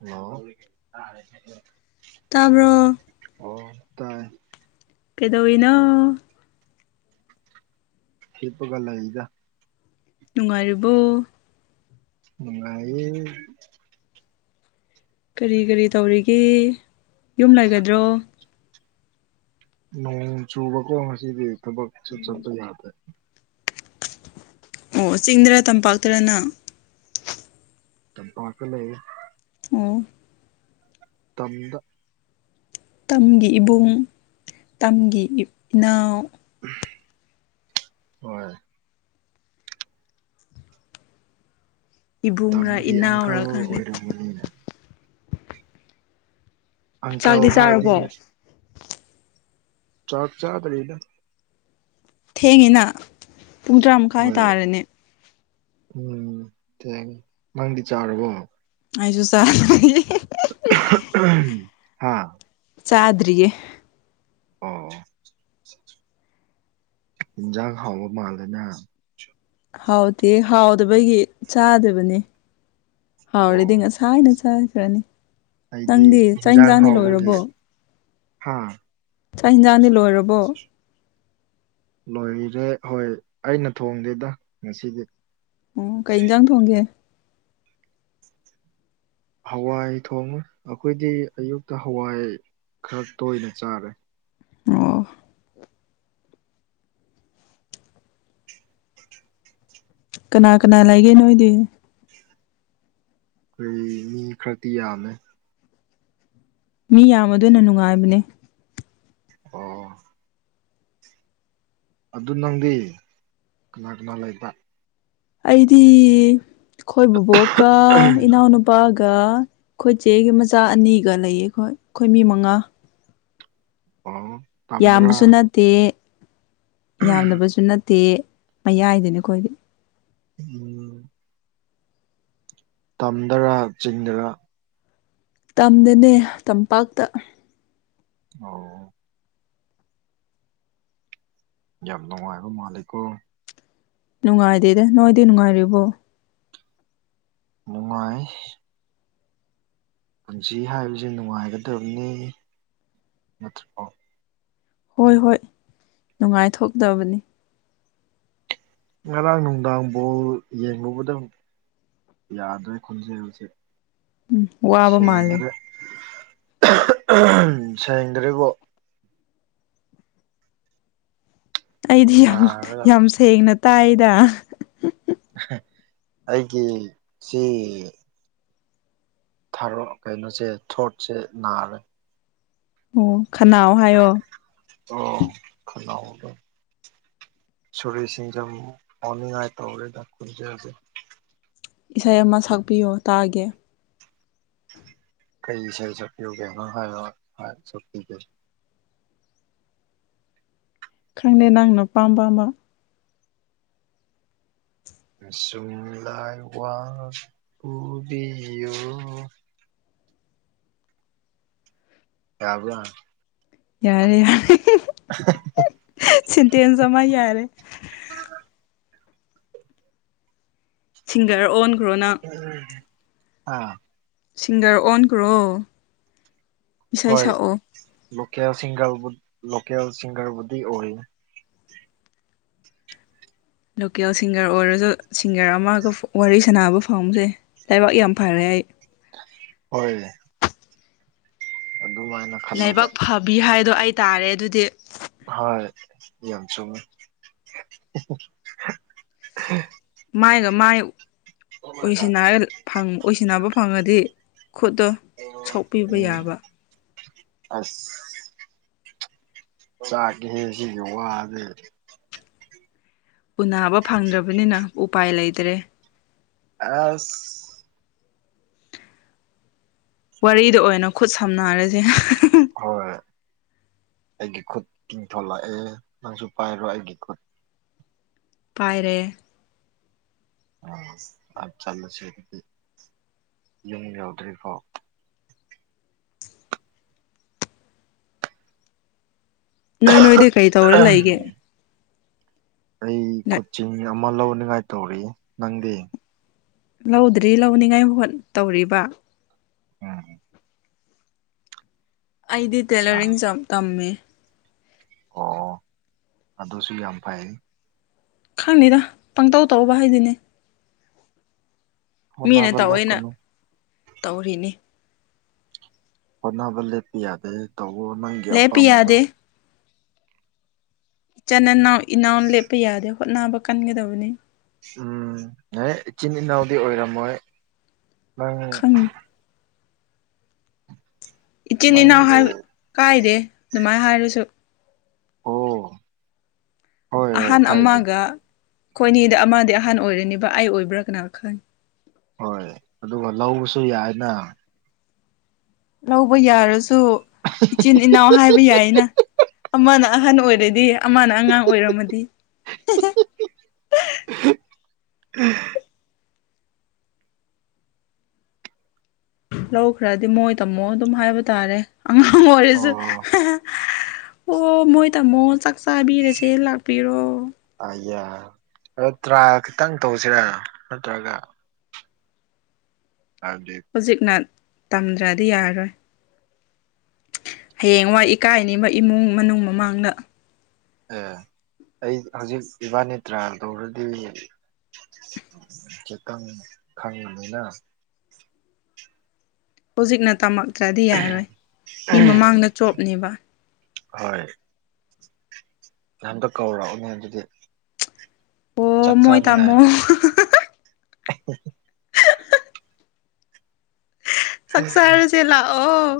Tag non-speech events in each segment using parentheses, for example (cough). hello ꯇꯥꯕ꯭ꯔꯣ (inaudible) ꯑꯣ ꯇꯥꯏ ꯀꯩꯗꯧꯏꯅꯣ ꯍꯄꯒ ꯂ ꯏꯖ ꯅꯨꯡꯉꯥꯏꯔꯤꯕꯣ ꯅꯨꯡꯉꯥꯏ ꯀꯔꯤ ꯀꯔꯤ ꯇꯧꯔꯤꯒꯦ ꯌꯨꯝ ꯂꯩꯒꯗ꯭ꯔꯣ ꯅꯣꯡ ꯆꯨꯕꯀꯣ ꯉꯁꯤꯗꯤ ꯊꯕꯛ ꯆꯠꯄ ꯌꯥꯗ꯭ꯔꯦ ꯑꯣ ꯆꯤꯡꯗꯔꯥ ꯇꯝꯄꯥꯛꯇꯔ ꯅꯪ (unintelligible) ꯑꯣ ꯇꯝꯗ ꯇꯝꯒꯤ ꯏꯕꯨꯡ ꯇꯝꯒꯤ ꯏꯅꯥꯎ (unintelligible) ꯍꯣꯏ ꯏꯕꯨꯡꯔꯥ ꯇꯝꯒꯤ ꯑꯪꯀꯜ ꯏꯅꯥꯎꯔꯥ ꯈꯪꯗꯦ ꯑꯣꯏꯔꯝꯒꯅꯤꯅꯦ ꯑꯪꯀꯜ ꯆꯥꯛꯇꯤ ꯆꯥꯔꯕꯣ ꯍꯥꯏꯗꯤꯅꯦ ꯆꯥꯛ ꯆꯥ ꯇꯔꯤꯗ ꯊꯦꯡꯉꯤꯅ ꯄꯨꯡ ꯇꯔꯥ ꯃꯈꯥꯏ ꯍꯣꯏ ꯇꯥꯔꯅꯦ ꯎꯝ ꯊꯦꯡ ꯅꯪꯗꯤ ꯆꯥꯔꯕꯣ ꯑꯩꯁꯨ (unintelligible) ꯍꯥꯥ ꯆꯥꯗ꯭ꯔꯤꯌꯦ ꯑꯣ ꯍꯤꯟꯖꯥꯡ ꯍꯥꯎꯕ ꯃꯥꯜꯂꯦꯅ ꯍꯥꯎꯇꯦ ꯍꯥꯎꯗꯕꯒꯤ ꯆꯥꯗꯕꯅꯤ ꯍꯥꯎꯔꯗꯤ ꯑꯣ ꯉꯁ ꯊꯥꯏꯅ ꯆꯈ꯭ꯔꯅꯤ ꯑꯩꯗꯤ ꯅꯪꯗꯤ ꯆꯥꯛ ꯏꯟꯁꯥꯡꯗꯤ ꯂꯣꯏꯔꯕꯣ ꯍꯥꯥ ꯆꯥꯛ ꯍꯤꯟꯖꯥꯡꯗꯤ ꯂꯣꯏꯔꯕꯣ ꯂꯣꯏꯔꯦ ꯍꯣꯏ ꯑꯩꯅ ꯊꯣꯡꯗꯦꯗ ꯉꯁꯤꯗꯤ ꯑꯣ ꯀꯩ ꯏꯟꯖꯥꯡ ꯊꯣꯡꯒꯦ ꯍꯋꯥꯏ ꯊꯣꯡꯉ ꯑꯩꯈꯣꯏꯗꯤ ꯑꯌꯨꯛꯇ ꯍꯋꯥꯏ ꯈꯔ ꯇꯣꯏꯅ ꯆꯥꯔꯦ ꯑꯣ ꯀꯅꯥ ꯀꯅꯥ ꯂꯥꯏꯒꯦ ꯅꯣꯏꯗꯤ ꯑꯩꯈꯣꯏ ꯃꯤ ꯈꯔꯗꯤ ꯌꯥꯝꯃꯦ ꯃꯤ ꯌꯥꯝꯃ ꯑꯗꯨꯅ ꯅꯨꯡꯉꯥꯏꯕꯅꯦ ꯑꯣ ꯑꯗꯨ ꯅꯪꯗꯤ ꯀꯅꯥ ꯀꯅꯥ ꯂꯩꯕ ꯑꯩꯗꯤ ꯈꯣꯏ ꯕꯣꯛꯀ ꯏꯅꯥꯎꯅꯨ ꯅꯨꯄꯥꯒ ꯑꯩꯈꯣꯏꯆꯦꯒꯤ ꯃꯆꯥ ꯑꯅꯤꯒ ꯂꯩꯌꯦ ꯑꯩꯈꯣꯏ ꯑꯩꯈꯣꯏ ꯃꯤ ꯃꯉꯥ ꯑ ꯌꯥꯝꯕꯁꯨ ꯅꯠꯇꯦ ꯌꯥꯝꯗꯕꯁꯨ ꯅꯠꯇꯦ ꯃꯌꯥꯏꯗꯨꯅꯤ ꯈꯣꯏꯗꯤ (unintelligible) ꯇꯝꯗꯔꯥ ꯆꯤꯡꯗꯔ ꯇꯝꯗꯅꯦ ꯇꯝꯄꯥꯛꯇ ꯑꯣ ꯌꯥꯝ ꯅꯨꯡꯉꯥꯏꯕ ꯃꯥꯜꯂꯤꯀꯣ ꯅꯨꯡꯉꯥꯏꯗꯦꯗ ꯅꯣꯏꯗꯤ ꯅꯨꯡꯉꯥꯏꯔꯤꯕꯣ ꯅꯨꯡꯉꯥꯏ ꯄꯨꯟꯁꯤ ꯍꯥꯏꯕꯁꯦ ꯅꯨꯡꯉꯥꯏꯒꯗꯕꯅꯤ (unintelligible) ꯍꯣꯏ ꯍꯣꯏ ꯅꯨꯡꯉꯥꯏꯊꯣꯛꯇꯕꯅꯤ ꯉꯔꯥꯡ ꯅꯨꯡꯗꯥꯡꯐꯥꯎ ꯌꯦꯡꯂꯨꯕꯗꯪ ꯌꯥꯗꯥꯔꯦ ꯈꯨꯟꯖꯥꯜꯁꯦ ꯋꯥꯕ ꯃꯥꯜꯂꯦ ꯁꯦꯡꯗ꯭ꯔꯦ ꯎ ꯁꯦꯡꯗ꯭ꯔꯦꯀꯣ ꯑꯩꯗꯤ ꯌꯥꯝ ꯅꯥꯔꯒ ꯌꯥꯝ ꯁꯦꯡꯅ ꯇꯥꯏꯗ ꯑꯩꯒꯤ ꯁꯤ ꯊꯔ ꯀꯩꯅꯣꯁꯦ ꯊꯣꯔꯠꯁꯦ ꯅꯥꯔꯦ ꯑꯣ ꯈꯅꯥꯑꯣ ꯍꯥꯏꯌꯣ ꯑꯣ ꯈꯅꯥꯎꯗꯦ ꯁꯣꯔꯤ ꯁꯦꯟꯖꯝ ꯑꯣꯟꯅꯤꯉꯥꯏ ꯇꯧꯔꯦꯗ ꯈꯣꯟꯖꯦꯜꯁꯦ ꯏꯁꯩ ꯑꯃ ꯁꯛꯄꯤꯌꯣ ꯇꯥꯒꯦ ꯀꯩ ꯏꯁꯩ ꯁꯛꯄꯤꯌꯨꯒꯦ ꯅꯩ ꯍꯥꯏ ꯁꯥꯛꯄꯤꯒꯦ ꯈꯪꯗꯦ ꯅꯪꯅ ꯄꯥꯝꯕ ꯑꯃ ꯁꯨꯝꯂꯥꯏ ꯋꯥ ꯄꯨꯕꯤꯌꯣ ꯌꯥꯕ ꯌꯥꯔꯦ ꯌꯥꯔꯦ (unintelligible) (unintelligible) ꯆꯤꯟꯇꯦꯟꯖꯃꯥꯏ ꯌꯥꯔꯦ ꯁꯤꯡꯒꯔ ꯑꯣꯟꯈ꯭ꯔꯣꯅꯪ ꯍꯥ ꯁꯤꯡꯒꯔ ꯑꯣꯟꯈ꯭ꯔꯣ ꯏꯁꯩ ꯍꯣꯏ ꯁꯛꯑꯣ ꯂꯣꯀꯦꯜ ꯁꯤꯡꯒꯔꯕꯨ ꯂꯣꯀꯦꯜ ꯁꯤꯡꯒꯔꯕꯨꯗꯤ ꯑꯣꯏ ꯂꯣꯀꯦꯜ ꯁꯤꯡꯒꯔ ꯑꯣꯏꯔꯁꯨ ꯁꯤꯡꯒꯔ ꯑꯃꯒ ꯋꯥꯔꯤ ꯁꯥꯟꯅꯕ ꯐꯥꯎꯖꯩ ꯂꯩꯕꯥꯛ ꯌꯥꯝ ꯐꯔꯦ ꯑꯩ ꯍꯣꯏ ꯑꯗꯨ ꯋꯥꯏꯅ ꯂꯥꯏꯕꯛ ꯐꯕꯤ ꯍꯥꯏꯗꯣ ꯑꯩ ꯇꯥꯔꯦ ꯑꯗꯨꯗꯤ ꯍꯣꯏ ꯌꯥꯝ ꯆꯨꯝꯃꯤ ꯃꯥꯏꯒ ꯃꯥꯏ ꯎꯏꯁꯤꯟꯅꯥꯏ ꯐꯪ ꯎꯏꯁꯤꯟꯅꯕ ꯐꯪꯉꯗꯤ ꯈꯨꯠꯇꯣ ꯁꯣꯛꯄꯤꯕ ꯎꯝ ꯌꯥꯕ ꯑꯁ ꯆꯥꯛꯀꯦ ꯁꯤꯁꯨ ꯋꯥꯗꯦ ꯎꯅꯥꯕ ꯐꯪꯗ꯭ꯔꯕꯅꯤꯅ ꯎꯄꯥꯏ ꯂꯩꯇꯔꯦ ꯑꯁ ꯋꯥꯔꯤꯗ ꯑꯣꯏꯅ ꯈꯨꯠ ꯁꯝꯅꯔꯁꯦ ꯍꯣꯏ ꯑꯩꯒꯤ ꯈꯨꯠ ꯇꯤꯡꯊꯣꯂꯛꯑꯦ ꯅꯪꯁꯨ ꯄꯥꯏꯔꯣ ꯑꯩꯒꯤ ꯈꯨꯠ ꯄꯥꯏꯔꯦ (unintelligible) ꯆꯠꯂꯁꯤ ꯑꯗꯨꯗꯤ ꯌꯨꯝ ꯌꯧꯗ꯭ꯔꯤꯐꯥꯎ ꯅꯣꯏ ꯅꯣꯏꯗꯤ ꯀꯩ ꯇꯧꯔ ꯂꯩꯒꯦ ꯑꯩ ꯀꯣꯆꯤꯡ ꯑꯃ ꯂꯧꯅꯤꯡꯉꯥꯏ ꯇꯧꯔꯤ ꯅꯪꯗꯤ ꯂꯧꯗ꯭ꯔꯤ ꯂꯧꯅꯤꯡꯉꯥꯏ ꯍꯣꯠ ꯇꯧꯔꯤꯕ ꯎꯝ ꯑꯩꯗꯤ ꯑꯆꯥ ꯇꯦꯂꯔꯤꯡ ꯇꯝꯃꯦ ꯑꯣ ꯑꯗꯨꯁꯨ ꯌꯥꯝ ꯐꯩ ꯈꯪꯅꯤꯗ ꯄꯪꯇꯧ ꯇꯧꯕ ꯍꯥꯏꯗꯨꯅꯦ ꯃꯤꯅ ꯍꯣꯠꯅꯕ ꯇꯧꯏꯅ ꯂꯦꯞꯀꯅꯨ ꯇꯧꯔꯤꯅꯤ ꯍꯣꯠꯅꯕ ꯂꯦꯞꯄ ꯌꯥꯗꯦ ꯇꯧꯕ ꯅꯪꯒꯤ ꯂꯦꯞꯄ ꯑꯄꯥꯝꯕꯗꯣ ꯌꯥꯗꯦ ꯆꯅꯅꯥꯎ ꯏꯅꯥꯎ ꯂꯦꯞꯄ ꯌꯥꯗꯦ ꯍꯣꯠꯅꯕ ꯀꯟꯒꯗꯕꯅꯤ ꯎꯝ ꯍꯩ ꯏꯆꯤꯟ ꯏꯅꯥꯎꯗꯤ ꯑꯣꯏꯔꯝꯃꯣꯏ ꯅꯪ (unintelligible) ꯏꯆꯤꯟ ꯏꯅꯥꯎ ꯅꯪꯕꯨ ꯍꯥꯏꯕ ꯀꯥꯏꯗꯦ ꯑꯗꯨꯃꯥꯏ ꯍꯥꯏꯔꯁꯨ ꯑꯣ ꯍꯣꯏ ꯍꯣꯏ ꯑꯍꯥꯟ ꯀꯥꯏꯗꯦ ꯑꯃꯒ ꯑꯩꯣꯏꯅꯤꯗ ꯑꯃꯗꯤ ꯑꯍꯟ ꯑꯣꯏꯔꯅꯤꯕ ꯑꯩ ꯑꯣꯏꯕ꯭ꯔꯥ ꯀꯅꯥ ꯈꯜꯂꯤ ꯍꯣꯏ ꯑꯗꯨꯒ ꯂꯧꯕꯁꯨ ꯌꯥꯏꯅ ꯂꯧꯕ ꯌꯥꯔꯁꯨ ꯏꯆꯤꯟ ꯏꯅꯥꯎ ꯍꯥꯏꯕ ꯌꯥꯏꯅ ꯑꯃꯅ ꯑꯍꯟ ꯑꯣꯏꯔꯗꯤ ꯑꯃꯅ ꯑꯉꯥꯡ ꯑꯣꯏꯔꯝꯃꯗꯤ ꯎ ꯂꯧꯈ꯭ꯔꯗꯤ ꯃꯣꯏ ꯇꯝꯃꯣ ꯑꯗꯨꯝ ꯍꯥꯏꯕ ꯇꯥꯔꯦ ꯑꯉꯥꯡ ꯃꯔꯤꯁꯨ ꯑꯣ ꯑꯣ ꯃꯣꯏ ꯇꯥꯃꯣ ꯆꯥꯛ ꯆꯥꯕꯤꯔꯁꯦ ꯂꯥꯛꯄꯤꯔꯣ ꯑ ꯌꯥꯏ ꯑꯗꯣ ꯇ꯭ꯔꯥ ꯈꯤꯇꯪ ꯇꯧꯁꯤꯔ ꯅꯠꯇ꯭ꯔꯒ ꯑꯗꯨꯗꯤ ꯍꯧꯖꯤꯛꯅ ꯇꯝꯗ꯭ꯔꯗꯤ ꯌꯥꯔꯔꯣꯏ ꯍꯌꯦꯡꯋꯥꯏ ꯏꯀꯥꯏꯅꯤꯡꯕ ꯏꯃꯨꯡ ꯃꯅꯨꯡ ꯃꯃꯥꯡꯗ ꯑꯦ ꯑꯩ ꯍꯧꯖꯤꯛ ꯏꯕꯥꯅꯤꯇ꯭ꯔꯥ ꯇꯧꯔꯗꯤ ꯆꯦꯇꯪ ꯈꯪꯉꯦꯅꯤꯅ ꯍꯧꯖꯤꯛꯅ ꯇꯝꯃꯛꯇ꯭ꯔꯗꯤ ꯌꯥꯔꯣꯏ ꯃꯤ ꯃꯃꯥꯡꯗ ꯆꯣꯞꯅꯦꯕ ꯍꯣꯏ ꯌꯥꯝꯟꯇ ꯀꯧꯔꯛꯑꯅꯦ ꯑꯗꯨꯗꯤ ꯑꯣ ꯆꯥꯛ ꯃꯣꯏ ꯇꯥꯃꯣ ꯆꯥꯅꯤꯡꯉꯥꯏ ꯆꯛꯆꯥꯔꯁꯤꯂꯥ ꯑꯣ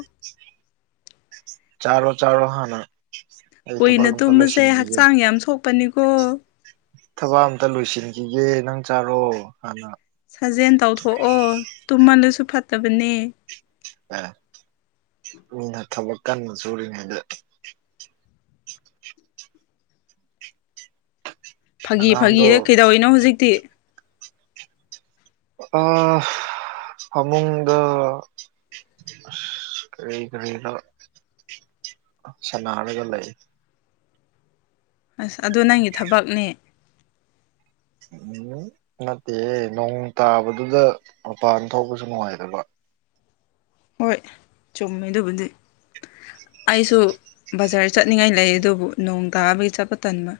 ꯆꯔꯣ ꯆꯔꯣ ꯍꯅ ꯀꯨꯏꯅ ꯇꯨꯝꯕꯁꯦ ꯍꯛꯆꯥꯡ ꯌꯥꯝ ꯁꯣꯛꯄꯅꯤꯀꯣ ꯊꯕꯛ ꯑꯝꯇ ꯂꯣꯏꯁꯤꯟꯈꯤꯒꯦ ꯅꯪ ꯆꯥꯔꯣ ꯍꯥꯟꯅ ꯁꯥꯖꯦꯜ ꯇꯧꯊꯣꯛꯑꯣ ꯇꯨꯝꯍꯜꯂꯁꯨ ꯐꯠꯇꯕꯅꯦ ꯑꯦ ꯃꯤꯅ ꯊꯕꯛ ꯀꯟꯕ ꯁꯨꯔꯤꯉꯩꯗ ꯐꯥꯒꯤ ꯐꯥꯒꯤ ꯑꯉꯥꯡꯗꯣ ꯀꯩꯗꯧꯅꯣ ꯍꯧꯖꯤꯛꯇꯤ ꯑ ꯐꯃꯨꯡꯗ ꯑ ꯀꯔꯤ ꯀꯔꯤꯒ ꯁꯅꯔꯒ ꯂꯩ ꯑꯁ ꯑꯗꯣ ꯅꯪꯒꯤ ꯊꯕꯛꯅꯦ ꯎꯝ ꯅꯠꯇꯦ ꯅꯣꯡ ꯇꯥꯕꯗꯨꯗ ꯃꯄꯥꯟ ꯊꯣꯛꯄꯁꯨ ꯅꯨꯡꯉꯥꯏꯗꯕ ꯍꯣꯏ ꯆꯨꯝꯃꯦ ꯑꯗꯨꯕꯨꯗꯤ ꯑꯩꯁꯨ ꯕꯖꯥꯔ ꯆꯠꯅꯤꯡꯉꯥꯏ ꯂꯩ ꯑꯗꯨꯕꯨ ꯅꯣꯡ ꯀꯥꯕꯒꯤ ꯆꯠꯄ ꯇꯟꯕ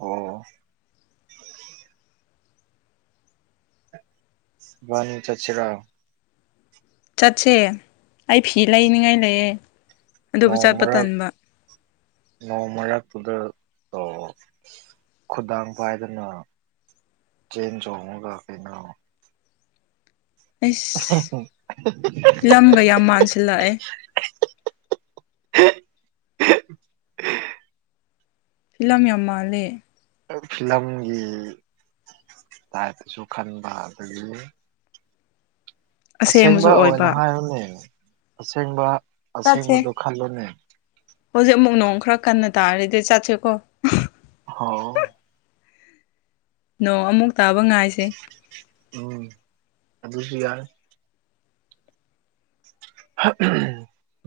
ꯑꯣ ꯋꯥꯅꯤ ꯆꯆꯔꯥ ꯆꯠꯁꯦ ꯑꯩ ꯐꯤ ꯂꯩꯅꯤꯉꯥꯏ ꯂꯩꯑꯦ ꯃꯣꯡ ꯃꯔꯔ ꯅꯣꯡ ꯃꯔꯛꯇꯨꯗ ꯈꯨꯗꯥꯡ ꯄꯥꯏꯗꯅ ꯆꯦꯟꯖ ꯍꯒ ꯀꯩꯅꯩꯅ ꯑꯩꯁ ꯐꯤꯂꯝꯒ ꯌꯥꯝ ꯃꯥꯟꯁꯤꯜꯂꯛꯑꯦ ꯐꯤꯂꯝ ꯌꯥꯝ ꯃꯥꯜꯂꯦ ꯐꯤꯂꯝꯒꯤ ꯇꯥꯏꯞꯇꯁꯨ ꯈꯟꯕ ꯑꯗꯒꯤ ꯑꯁꯦꯡꯕ ꯑꯁꯦꯡꯕꯁꯨ ꯑꯣꯏꯅ ꯑꯣꯏꯕ ꯍꯥꯏꯔꯨꯅꯦ ꯑꯁꯦꯡꯕ ꯆꯠꯁꯦ ꯑꯁꯦꯡꯕꯗꯣ ꯈꯜꯂꯨꯅꯦ ꯍꯧꯖꯤꯛ ꯑꯃꯨꯛ ꯅꯣꯡ ꯈꯔ ꯀꯟꯅ ꯇꯥꯔꯗꯤ ꯆꯠꯁꯤꯀꯣ ꯍꯥꯎ ꯅꯣꯡ ꯑꯃꯨꯛ ꯇꯥꯕ ꯉꯥꯏꯁꯦ ꯎꯝ ꯑꯗꯨ ꯑꯗꯨꯁꯨ ꯌꯥꯔ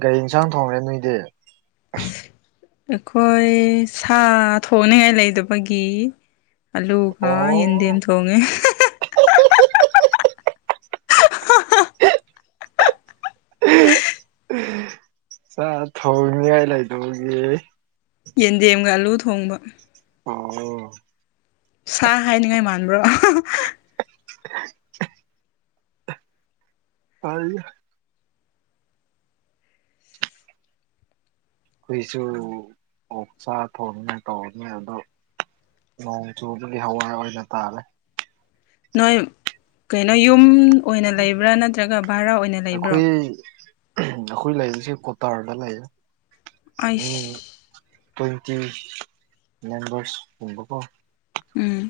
ꯒꯥꯔꯤ ꯌꯦꯟꯁꯥꯡ ꯊꯣꯡꯈꯦ ꯅꯣꯏꯗꯤ ꯑꯩꯈꯣꯏ ꯁꯥ ꯊꯅꯤꯡꯉꯥꯏ ꯂꯩꯗꯕꯒꯤ ꯑꯂꯨꯒ ꯌꯦꯟꯗꯦꯝ ꯑꯣ ꯊꯣꯡꯉꯦ (unintelligible) (unintelligible) ꯆ ꯊꯣꯡꯅꯤꯡꯉꯥꯏ ꯂꯩꯇꯕꯒꯤ ꯌꯦꯟꯗꯦꯝꯒ ꯑꯂꯨ ꯊꯣꯡꯕ ꯑꯣ ꯁꯥ ꯍꯥꯏꯅꯤꯡꯉꯥꯏ ꯃꯥꯟꯕ꯭ꯔꯣ (unintelligible) ꯑꯩꯈꯣꯏꯁꯨ ꯑꯣꯛ ꯆꯥ ꯊꯣꯡꯅ ꯇꯧꯔꯅꯤ ꯑꯗꯣ ꯅꯣꯡ ꯆꯨꯕꯒꯤ ꯍꯋꯥꯏ ꯑꯣꯏꯅ ꯇꯥꯔꯦ ꯅꯣꯏ ꯀꯩꯅꯣ ꯌꯨꯝ ꯑꯣꯏꯅ ꯂꯩꯕ꯭ꯔꯥ ꯅꯠꯇ꯭ꯔꯒ ꯚꯔꯥ ꯑꯣꯏꯅ ꯂꯩꯕ꯭ꯔꯣ ꯑ꯭ꯎꯝ ꯑꯩꯈꯣꯏ ꯂꯩꯔꯤꯁꯦ ꯀꯣꯇꯥꯔꯗ ꯂꯩꯌꯦ ꯃꯤ ꯑꯩꯁ ꯇ꯭ꯋꯦꯟꯇꯤ ꯃꯦꯝꯕꯔꯁ ꯀꯨꯝꯕꯀꯣ ꯎꯝ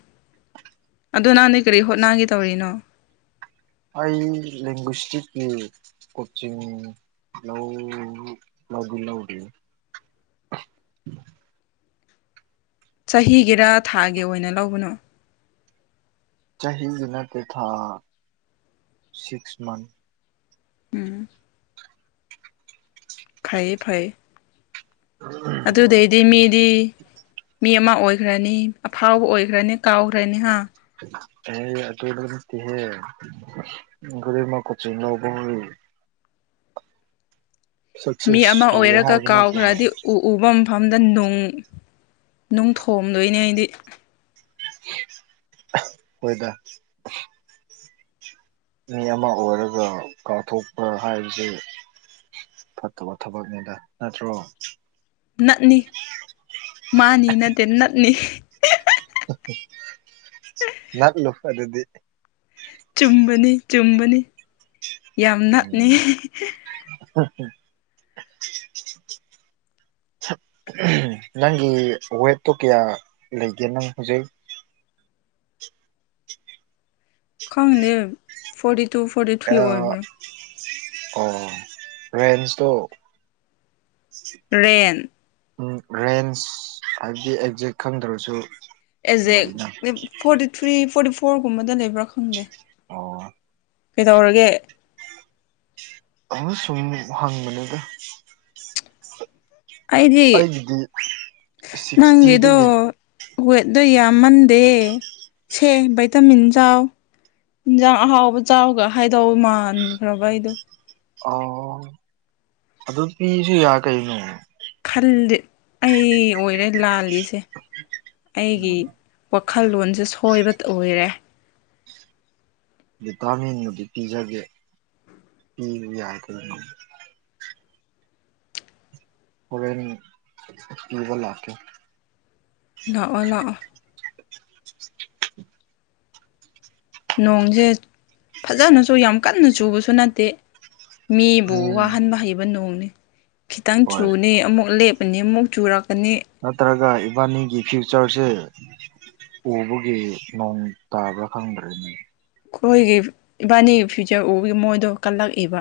ꯑꯗꯨ ꯅꯍꯥꯟꯗꯩꯪ ꯀꯔꯤ ꯍꯣꯠꯅꯥꯒꯦ ꯇꯧꯔꯤꯅꯣ ꯑꯩ ꯂꯤꯡꯒꯨꯁꯇꯤꯛꯀꯤ ꯀꯣꯆꯤꯡ ꯂꯧ ꯂꯧꯗꯤ ꯂꯧꯗꯔꯤ ꯆꯍꯤꯒꯤꯔ ꯊꯥꯒꯤ ꯑꯣꯏꯅ ꯂꯧꯕꯅꯣ ꯆꯍꯤꯒꯤ ꯅꯠꯇꯦ ꯊꯥ ꯁꯤꯛꯁ ꯃꯟꯊ ꯎꯝ ꯐꯩꯌꯦ ꯐꯩꯌꯦ (unintelligible) ꯑꯗꯨꯗꯩꯗꯤ ꯃꯤꯗꯤ ꯃꯤ ꯑꯃ ꯑꯣꯏꯈ꯭ꯔꯅꯤ ꯑꯐꯥꯎꯕ ꯑꯣꯏꯈ꯭ꯔꯅꯤ ꯀꯥꯎꯒ꯭ꯔꯅꯤ ꯍꯥ ꯍꯦ ꯑꯗꯨꯗꯣ ꯅꯠꯇꯦꯍꯦ (unintelligible) ꯃꯤ ꯁꯛꯁꯦꯁ ꯑꯃ ꯇꯧꯋꯦ ꯑꯣꯏꯔꯒ ꯍꯥꯏꯕ ꯅꯠꯇꯦꯅꯦ ꯀꯥꯎꯈ꯭ꯔꯗꯤ ꯎ ꯎꯕ ꯃꯐꯝꯗ ꯅꯨꯡ ꯅꯨꯡ ꯊꯣꯝꯗꯣꯏꯅꯦ ꯑꯩꯗꯤ ꯍꯣꯏꯗ ꯃꯤ ꯑꯃ ꯑꯣꯏꯔꯒ ꯀꯥꯎꯊꯣꯛꯄ ꯍꯥꯏꯕꯁꯤ ꯐꯠꯇꯕ ꯊꯕꯛꯅꯤꯗ ꯅꯠꯇ꯭ꯔꯣ ꯅꯠꯅꯤ ꯃꯥꯅꯤ ꯅꯠꯇꯦ ꯅꯠꯅꯤ (unintelligible) ꯂꯥꯛꯂꯨ ꯑꯗꯨꯗꯤ ꯆꯨꯝꯕꯅꯤ ꯆꯨꯝꯕꯅꯤ ꯌꯥꯝ ꯅꯥꯛꯅꯤ ꯎꯝ (unintelligible) (unintelligible) ꯅꯪꯒꯤ ꯋꯦꯠꯇꯣ ꯀꯌꯥ ꯂꯩꯒꯦ ꯅꯪ ꯍꯧꯖꯤꯛ ꯈꯪꯗꯦ ꯐꯣꯔꯇꯤ ꯇꯨ ꯐꯣꯔꯇꯤ ꯊ꯭ꯔꯤ ꯑꯣꯏꯕ꯭ꯔꯥ ꯑꯣ ꯔꯦꯟꯖ ꯇꯣ ꯔꯦꯟ ꯎꯝ ꯔꯦꯟꯁ ꯍꯥꯏꯕꯗꯤ ꯑꯦꯛꯖꯦꯛ ꯈꯪꯗ꯭ꯔꯁꯨ ꯑꯦꯖꯦꯛ ꯂꯩꯅ ꯐꯣꯔꯇꯤ ꯊ꯭ꯔꯤ ꯐꯣꯔꯇꯤ ꯐꯣꯔꯒꯨꯝꯕꯗ ꯂꯩꯕ꯭ꯔꯥ ꯈꯪꯗꯦ ꯑꯣ ꯀꯩꯗꯧꯔꯒꯦ ꯑꯃ ꯁꯨꯝ ꯍꯪꯕꯅꯤꯗ ꯑꯩꯗꯤ ꯑꯩꯒꯤꯗꯤ ꯅꯪꯒꯤꯗꯣ ꯁꯤꯛꯁꯇꯤꯗꯒꯤ ꯋꯦꯠꯇꯗꯣ ꯌꯥꯝꯃꯟꯗꯦ ꯁꯦ ꯚꯩꯇꯥꯃꯤꯟ ꯆꯥꯎ ꯍꯤꯟꯖꯥꯡ ꯑꯍꯥꯎꯕ ꯆꯥꯎꯒ ꯍꯥꯏꯗꯧ ꯃꯥꯟꯈ꯭ꯔꯕ ꯑꯩꯗꯣ ꯑꯣ ꯑꯗꯨ ꯄꯤꯁꯨ ꯌꯥ ꯀꯩꯅꯣ ꯍꯜꯗꯤ ꯑꯩ ꯑꯣꯏꯔꯦ ꯂꯥꯜꯂꯤꯁꯦ ꯑꯩꯒꯤ ꯎꯝ ꯋꯥꯈꯜꯂꯣꯟꯁꯦ ꯁꯣꯏꯕꯇ ꯑꯣꯏꯔꯦ ꯚꯤꯇꯥꯃꯤꯟꯕꯨꯗꯤ ꯄꯤꯖꯒꯦ ꯄꯤꯕ ꯌꯥꯏ ꯀꯔꯤꯅꯣ ꯍꯣꯔꯦꯟ ꯄꯤꯕ ꯂꯥꯛꯀꯦ ꯂꯥꯛꯑꯣ ꯂꯥꯛꯑꯣ (unintelligible) ꯅꯣꯡꯁꯦ ꯐꯖꯅꯁꯨ ꯌꯥꯝ ꯀꯟꯅ ꯆꯨꯕꯁꯨ ꯅꯠꯇꯦ ꯃꯤꯕꯨ ꯎꯝ ꯋꯥꯍꯟꯕ ꯍꯩꯕ ꯅꯣꯡꯅꯦ ꯈꯤꯇꯪ ꯍꯣꯏ ꯆꯨꯅꯤ ꯑꯃꯨꯛ ꯂꯦꯞ__ ꯄꯅꯤ ꯑꯃꯨꯛ ꯆꯨꯔꯛꯀꯅꯤ ꯅꯠꯇ꯭ꯔꯒ ꯏꯕꯥꯅꯤꯒꯤ ꯐ꯭ꯌꯨꯆꯔꯁꯦ ꯎꯕꯒꯤ ꯅꯣꯡ ꯇꯥꯕ꯭ꯔꯥ ꯈꯪꯗ꯭ꯔꯦꯅꯦ ꯑꯩꯈꯣꯏꯒꯤ ꯏꯕꯥꯅꯤꯒꯤ ꯐ꯭ꯌꯨꯆꯔ ꯎꯕꯒꯤ ꯃꯣꯏꯗꯣ ꯀꯜꯂꯛꯏꯕ